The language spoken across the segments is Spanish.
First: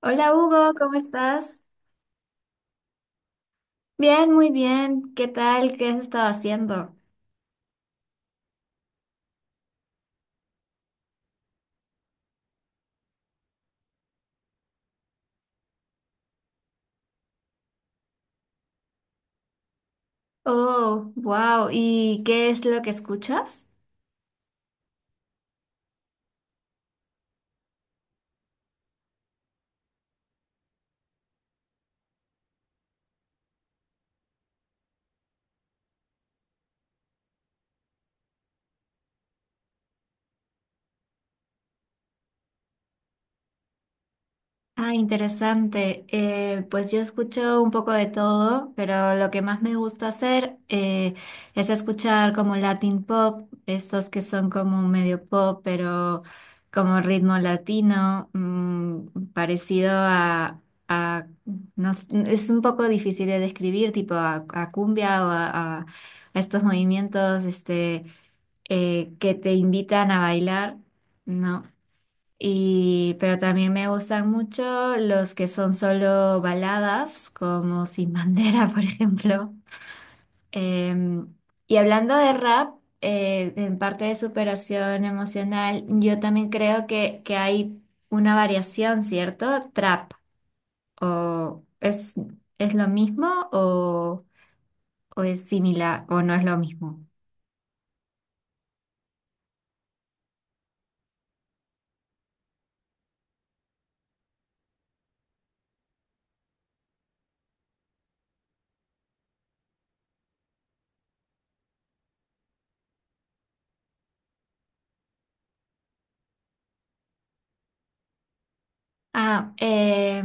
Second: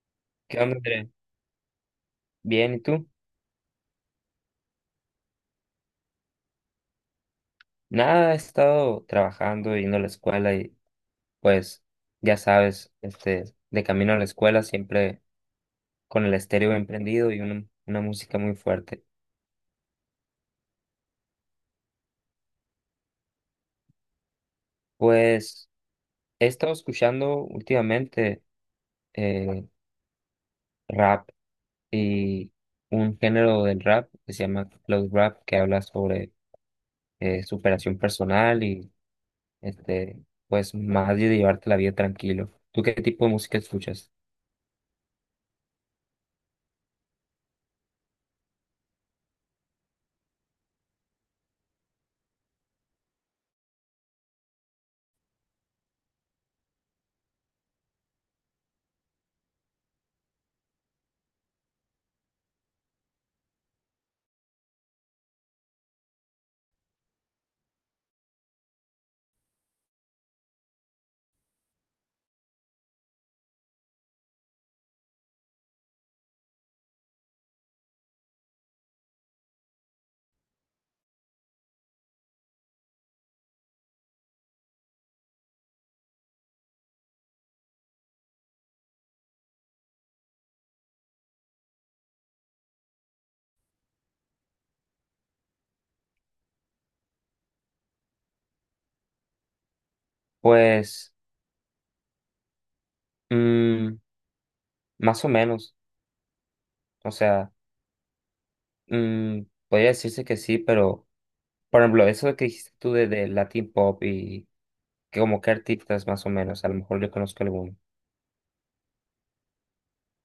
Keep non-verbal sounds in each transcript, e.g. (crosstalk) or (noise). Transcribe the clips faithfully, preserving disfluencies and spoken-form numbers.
Hola ¿Qué Hugo, onda, ¿cómo André? estás? Bien, ¿y tú? Bien, muy bien. ¿Qué tal? ¿Qué has estado haciendo? Nada, he estado trabajando, yendo a la escuela y pues ya sabes, este, de camino a la escuela siempre con el estéreo bien prendido y una, una música muy fuerte. Oh, wow. ¿Y qué es lo que escuchas? Pues he estado escuchando últimamente eh, rap y un género del rap que se llama cloud rap que habla sobre eh, superación personal y este, pues más de llevarte la vida tranquilo. ¿Tú qué tipo de música escuchas? Ah, interesante. Eh, pues yo escucho un poco de todo, pero lo que más me gusta hacer eh, es escuchar como Latin pop, estos que son como medio pop, pero como ritmo latino, mm, parecido a, a- no s- es un poco difícil de describir, tipo a, a cumbia o a, a- a estos movimientos este, eh, que te invitan a bailar. No. Y, pero también me gustan mucho los que son solo baladas, como Sin Bandera, (laughs) por ejemplo. Eh, y hablando de rap, eh, en parte de superación emocional, yo también creo que, que hay una variación, ¿cierto? Trap, o es, es lo mismo o, o es similar o no es lo mismo. Pues... mm, más o menos, o sea, mm, podría decirse que sí, pero por ejemplo, eso de que dijiste tú de, de Latin Pop y que como qué artistas más o menos, a lo mejor yo conozco alguno. Ah, eh,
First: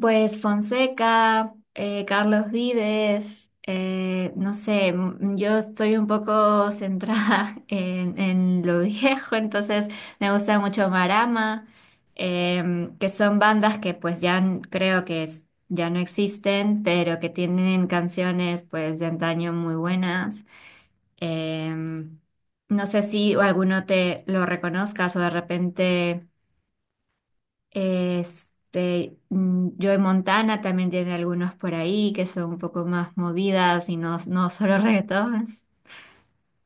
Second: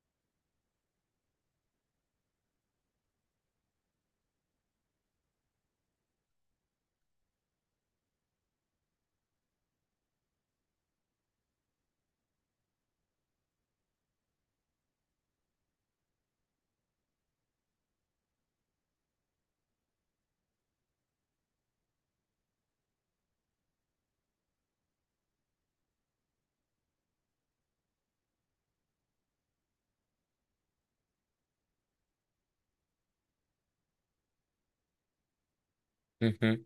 Pues Fonseca, eh, Carlos Vives, eh, no sé, m- yo estoy un poco centrada (laughs) en, en lo viejo, entonces me gusta mucho Marama, em, que son bandas que pues ya n- creo que es- ya no existen, pero que tienen canciones pues de antaño muy buenas. Em, no sé si alguno te lo reconozcas o de repente... Este, mm, Joe Montana también tiene algunos por ahí que son un poco más movidas y no, no solo (laughs) reggaetón. Ujú.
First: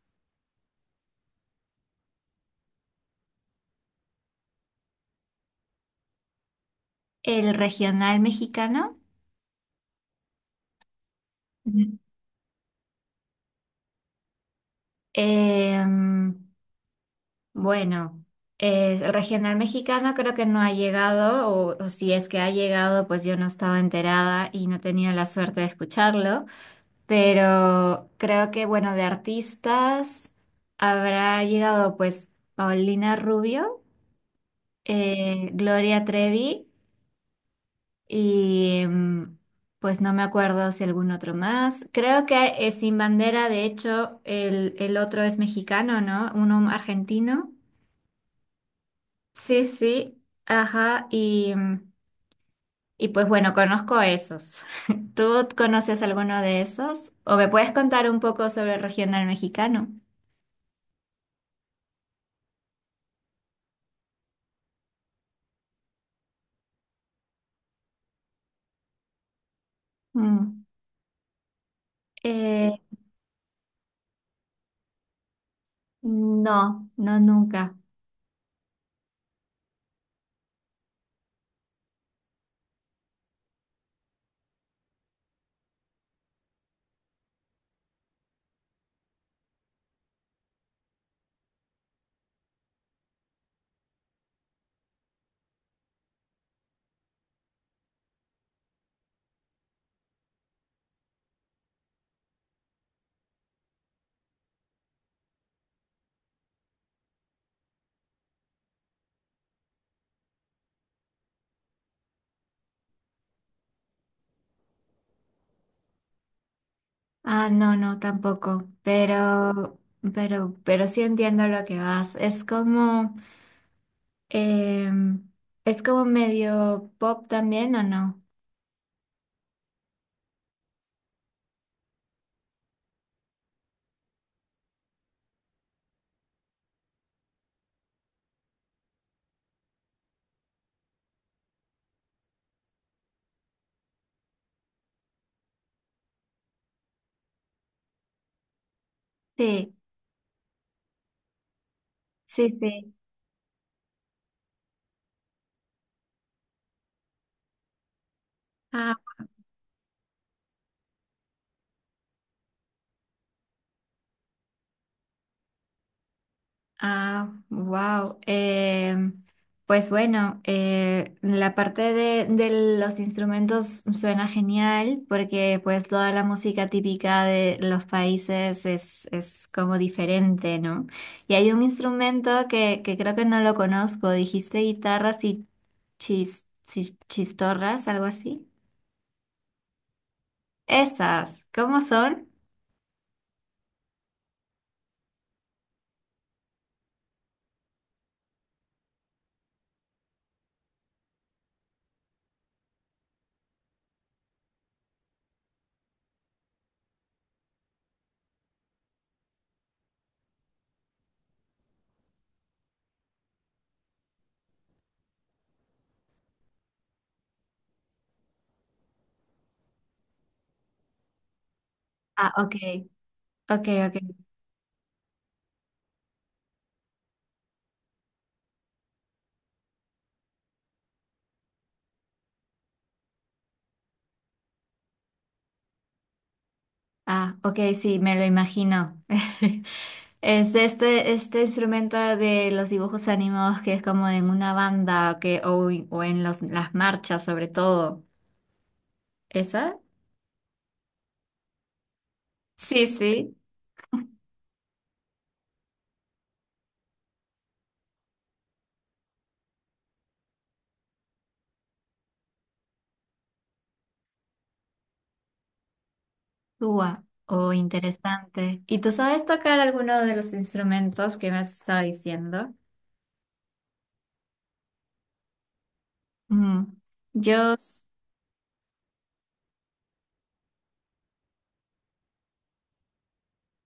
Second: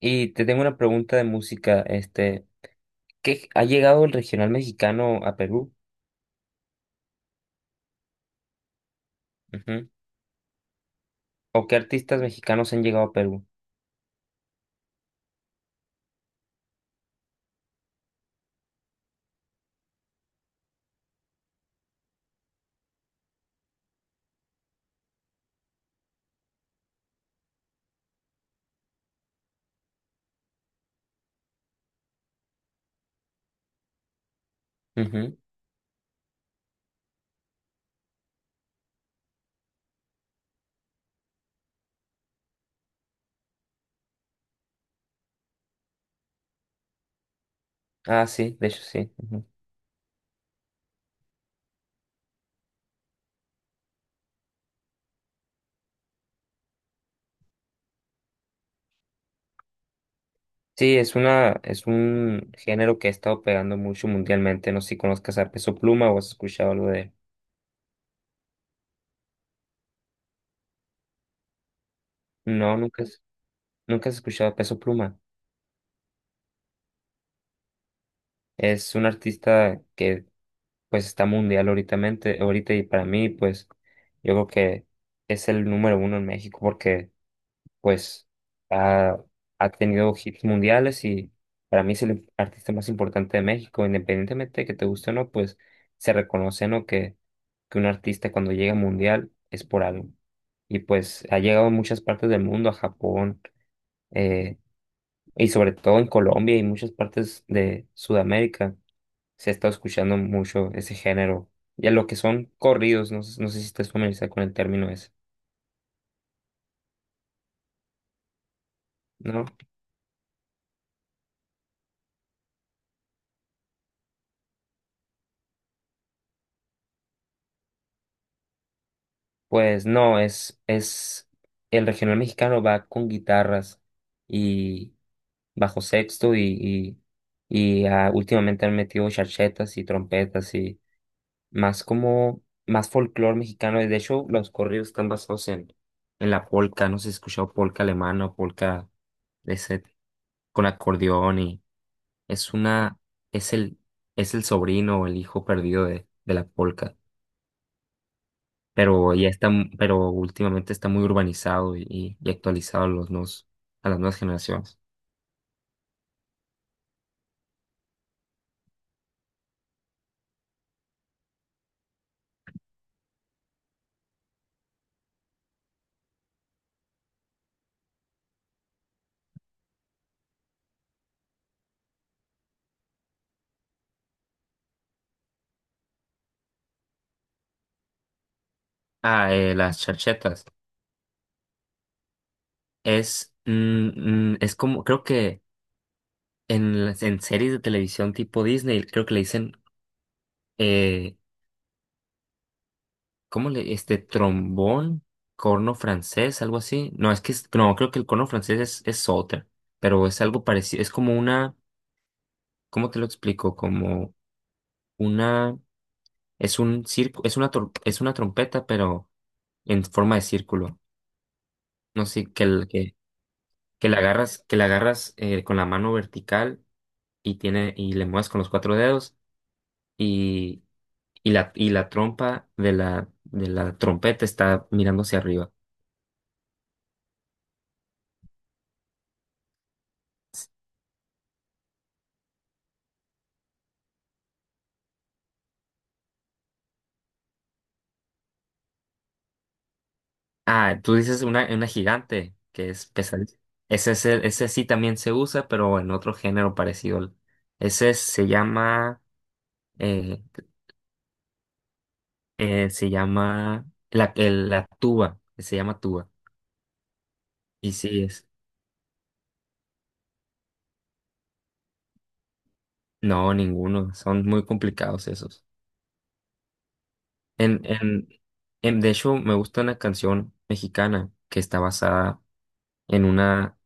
Y te tengo una pregunta de música, este, ¿qué ha llegado el regional mexicano a Perú? El regional mexicano. Ujú. ¿O qué Ujú. artistas mexicanos han llegado a Perú? Em, bueno, es- el regional mexicano creo que no ha llegado, o, o si es que ha llegado, pues yo no estaba enterada y no tenía la suerte de escucharlo, pero creo que, bueno, de artistas habrá llegado pues Paulina Rubio. Ujú. eh, Gloria Trevi y mm, pues no me acuerdo si algún otro más. Creo que eh, Sin Bandera, de hecho, el, el otro es mexicano, ¿no? Uno argentino. Ah, sí, de hecho sí. Ujú. Sí, sí, ajá. Y, mm, y pues bueno, conozco esos. (laughs) ¿Tú conoces alguno de esos? ¿O me puedes contar un poco sobre el regional mexicano? Sí, es una, es un género que ha estado pegando mucho mundialmente, no sé si conozcas a Peso Pluma o has escuchado algo de él. Mm. No, Eh, nunca. Nunca has escuchado a Peso Pluma. no, no nunca. Es un artista que pues está mundial ahoritamente- ahorita y para mí pues yo creo que es el número uno en México porque pues ha, ha tenido hits mundiales y para mí es el artista más importante de México, independientemente de que te guste o no, pues se reconoce, ¿no? Que, que un artista cuando llega mundial es por algo. Y pues ha llegado a muchas partes del mundo, a Japón, eh, y sobre todo en Colombia y muchas partes de Sudamérica se ha estado escuchando mucho ese género. Ya lo que son corridos, no, sé- no sé si estás familiarizado con el término ese, Ah, no, no, tampoco. ¿no? Pero, pero, pero sí entiendo lo que vas. Es como, em, es como medio pop también, ¿o no? Pues no, es, es el regional mexicano va con guitarras y bajo sexto y, y, y ah, últimamente han metido charchetas y trompetas y más como, más folclore mexicano. Y de hecho los corridos están basados en, en la polca, no sé si has escuchado polca alemana o polca... De Sí, ese, con acordeón y es sí, sí. una, es el, es el sobrino o el hijo perdido de, de la polca, pero ya está, m- pero últimamente está muy urbanizado y, y- y actualizado a los nuevos, a las nuevas generaciones. Ah, wow. Pues bueno, eh, la parte de, de los instrumentos suena genial porque pues toda la música típica de los países es, es como diferente, ¿no? Y hay un instrumento que, que creo que no lo conozco, dijiste guitarras y chis, chis- chistorras, algo así. Ah, eh, las charchetas. Esas, ¿cómo son? Es, mm, mm, es como, creo que en, las- en series de televisión tipo Disney, creo que le dicen, eh, ¿cómo le, este, trombón? Corno francés, algo así. No, es que, es- no, creo que el corno francés es, es otra, pero es algo parecido, es como una, ¿cómo te lo explico? Como una, es un circo, es una, tor- es una trompeta, pero en forma de círculo. No sé, Ah, que, ok, el- que, ok, que ok. la agarras, que la agarras eh, con la mano vertical y tiene, y le mueves con los cuatro dedos y, y la, y la trompa de la, de la trompeta está mirando hacia arriba. Ah, ok, sí, me lo imagino. (laughs) Es de este, este instrumento de los dibujos animados que es como en una banda que, o, o en los, las marchas sobre todo. ¿Esa? Ah, tú dices una, una gigante, que Sí, es sí. pesadilla. Ese, ese, ese sí también se usa, pero en otro género parecido. Ese se llama eh, eh, se llama la, el- la tuba, se llama tuba. Ua, oh, Y sí es. interesante. ¿Y tú sabes tocar alguno de los instrumentos que me has estado diciendo? No, ninguno. Son muy complicados esos. Mm, Yo, En, s- en, en, de hecho, me gusta una canción mexicana que está basada en una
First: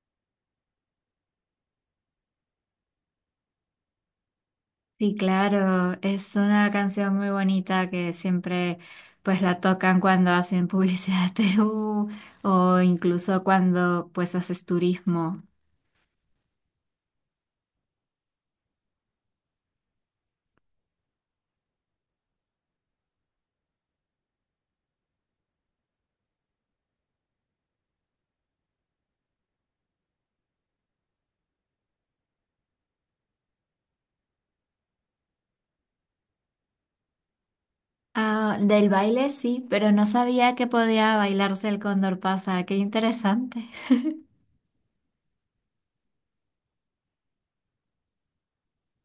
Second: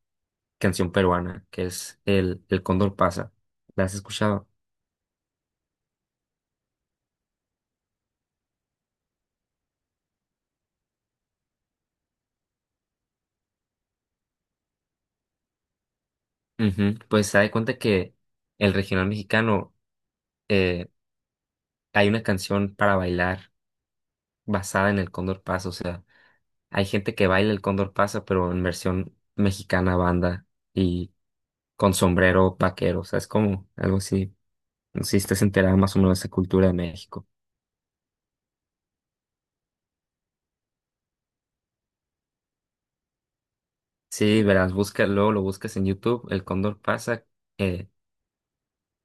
canción peruana, que es El, el Cóndor pasa. ¿La has escuchado? sí, claro, es una canción muy bonita que siempre pues la tocan cuando hacen (laughs) publicidad de Perú o incluso cuando pues haces turismo. Ujú. Pues se da cuenta que el regional mexicano eh, hay una canción para bailar basada en el Cóndor pasa, o sea, hay gente que baila el Cóndor pasa, pero en versión mexicana banda y con sombrero vaquero. O sea, es como algo así. No sé si estás enterado más o menos de esa cultura de México. Ah, del baile sí, pero no sabía que podía bailarse el cóndor pasa. Qué interesante. (laughs) Sí, verás, busca, luego lo buscas en YouTube, el Cóndor pasa, eh,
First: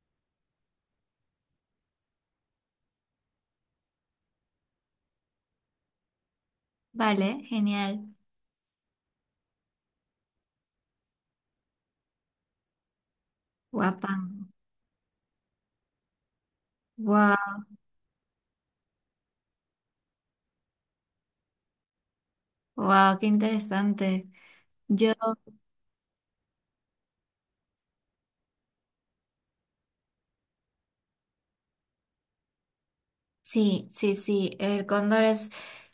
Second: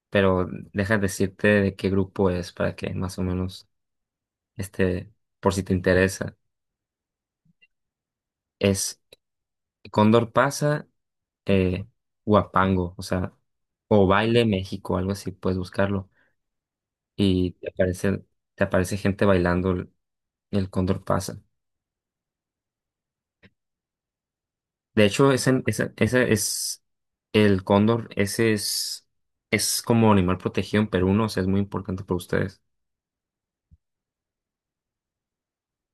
pero deja de decirte de qué grupo es para que más o menos, este, por si te interesa. Vale, genial. Es Cóndor pasa, eh, Huapango, o sea, o Guapango. Baile México, algo así, puedes buscarlo. Y Wow, te aparece, te aparece gente bailando el, el Cóndor pasa. wow, qué interesante. De Yo, hecho, ese, ese, ese es el cóndor, ese es, es como animal protegido en Perú, ¿no? O sea, es muy importante para ustedes. sí, sí, sí. El cóndor es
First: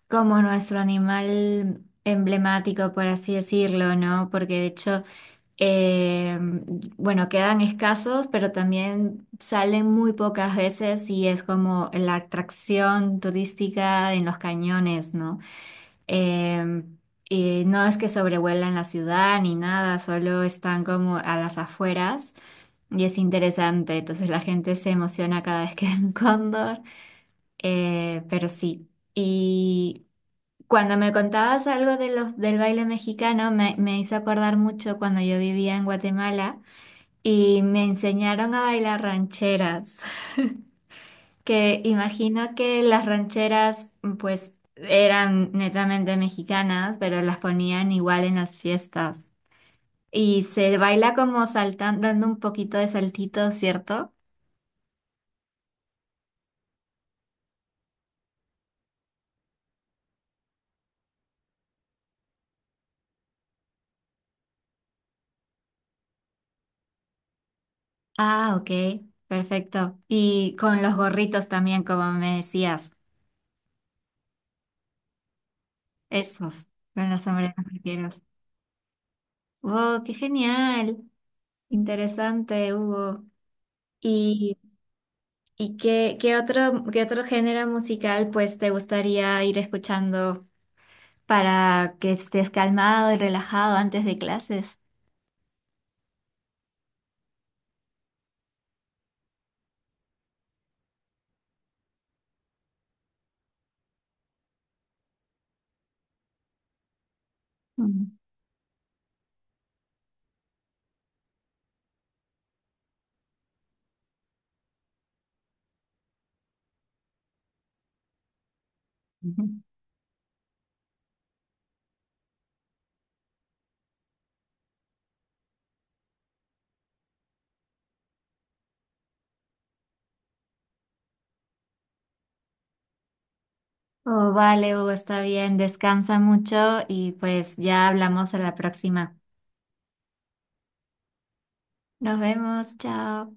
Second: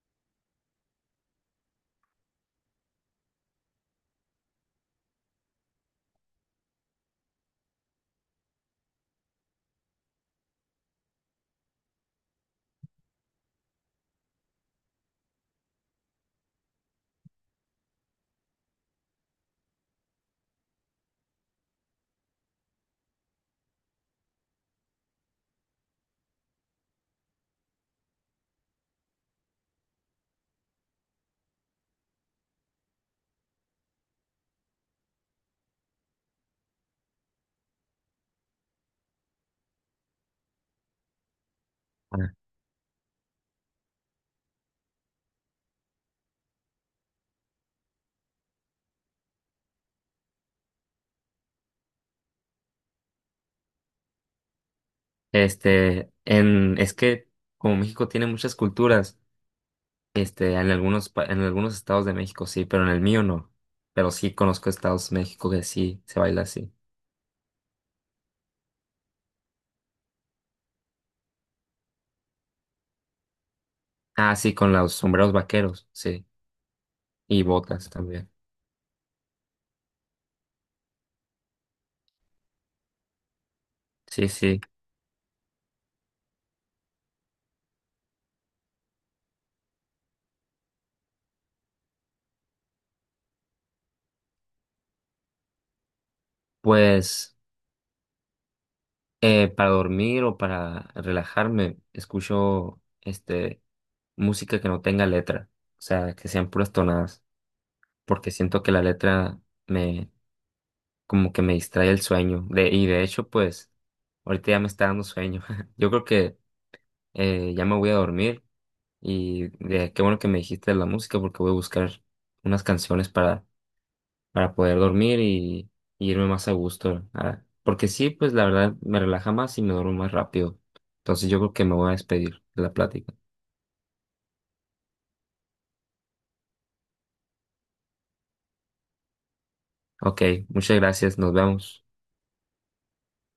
como nuestro animal emblemático, por así decirlo, ¿no? Porque de hecho. Eh, bueno, quedan escasos, pero también salen muy pocas veces y es como la atracción turística en los cañones, ¿no? Eh, y no es que sobrevuelan la ciudad ni nada, solo están como a las afueras y es interesante. Entonces la gente se emociona cada vez que ve un cóndor. Eh, pero sí. Y cuando me contabas algo de los, del baile mexicano, me, me hizo acordar mucho cuando yo vivía en Guatemala y me enseñaron a bailar rancheras que Ah. imagino que las rancheras pues eran netamente mexicanas, pero las ponían igual en las fiestas. Y se baila como saltando, dando un poquito de saltito, ¿cierto? Este, en, es que como México tiene muchas culturas, este, en algunos, pa- en algunos estados de México sí, pero en el mío no. Pero sí conozco estados de México que sí se baila así. Ah, ok, perfecto. Y con los gorritos también, como me decías, Ah, sí, con los sombreros vaqueros, sí. esos, con los Y sombreros botas vaqueros. también. ¡Wow, qué genial! Interesante, Hugo. Sí, ¿Y, sí. y qué, qué otro, qué otro género musical pues te gustaría ir escuchando para que estés calmado y relajado antes de clases? Pues. Eh, para dormir o para relajarme, escucho este música que no tenga letra, o sea, que sean puras tonadas, Mm. porque siento que la letra me como que me distrae el sueño. De, y de hecho, pues, ahorita ya me está dando sueño. (laughs) Yo creo que eh, ya me voy a dormir Ujú. y de, qué bueno que me dijiste de la música porque voy a buscar unas canciones para para poder dormir y, y irme más a gusto. Ah, porque sí, pues la verdad me relaja más y me duermo más rápido. Entonces yo creo que me voy a despedir de la plática. Oh, vale, Hugo, está bien, descansa mucho y pues ya hablamos a la próxima. Ok, muchas gracias, nos vemos. Nos vemos, chao.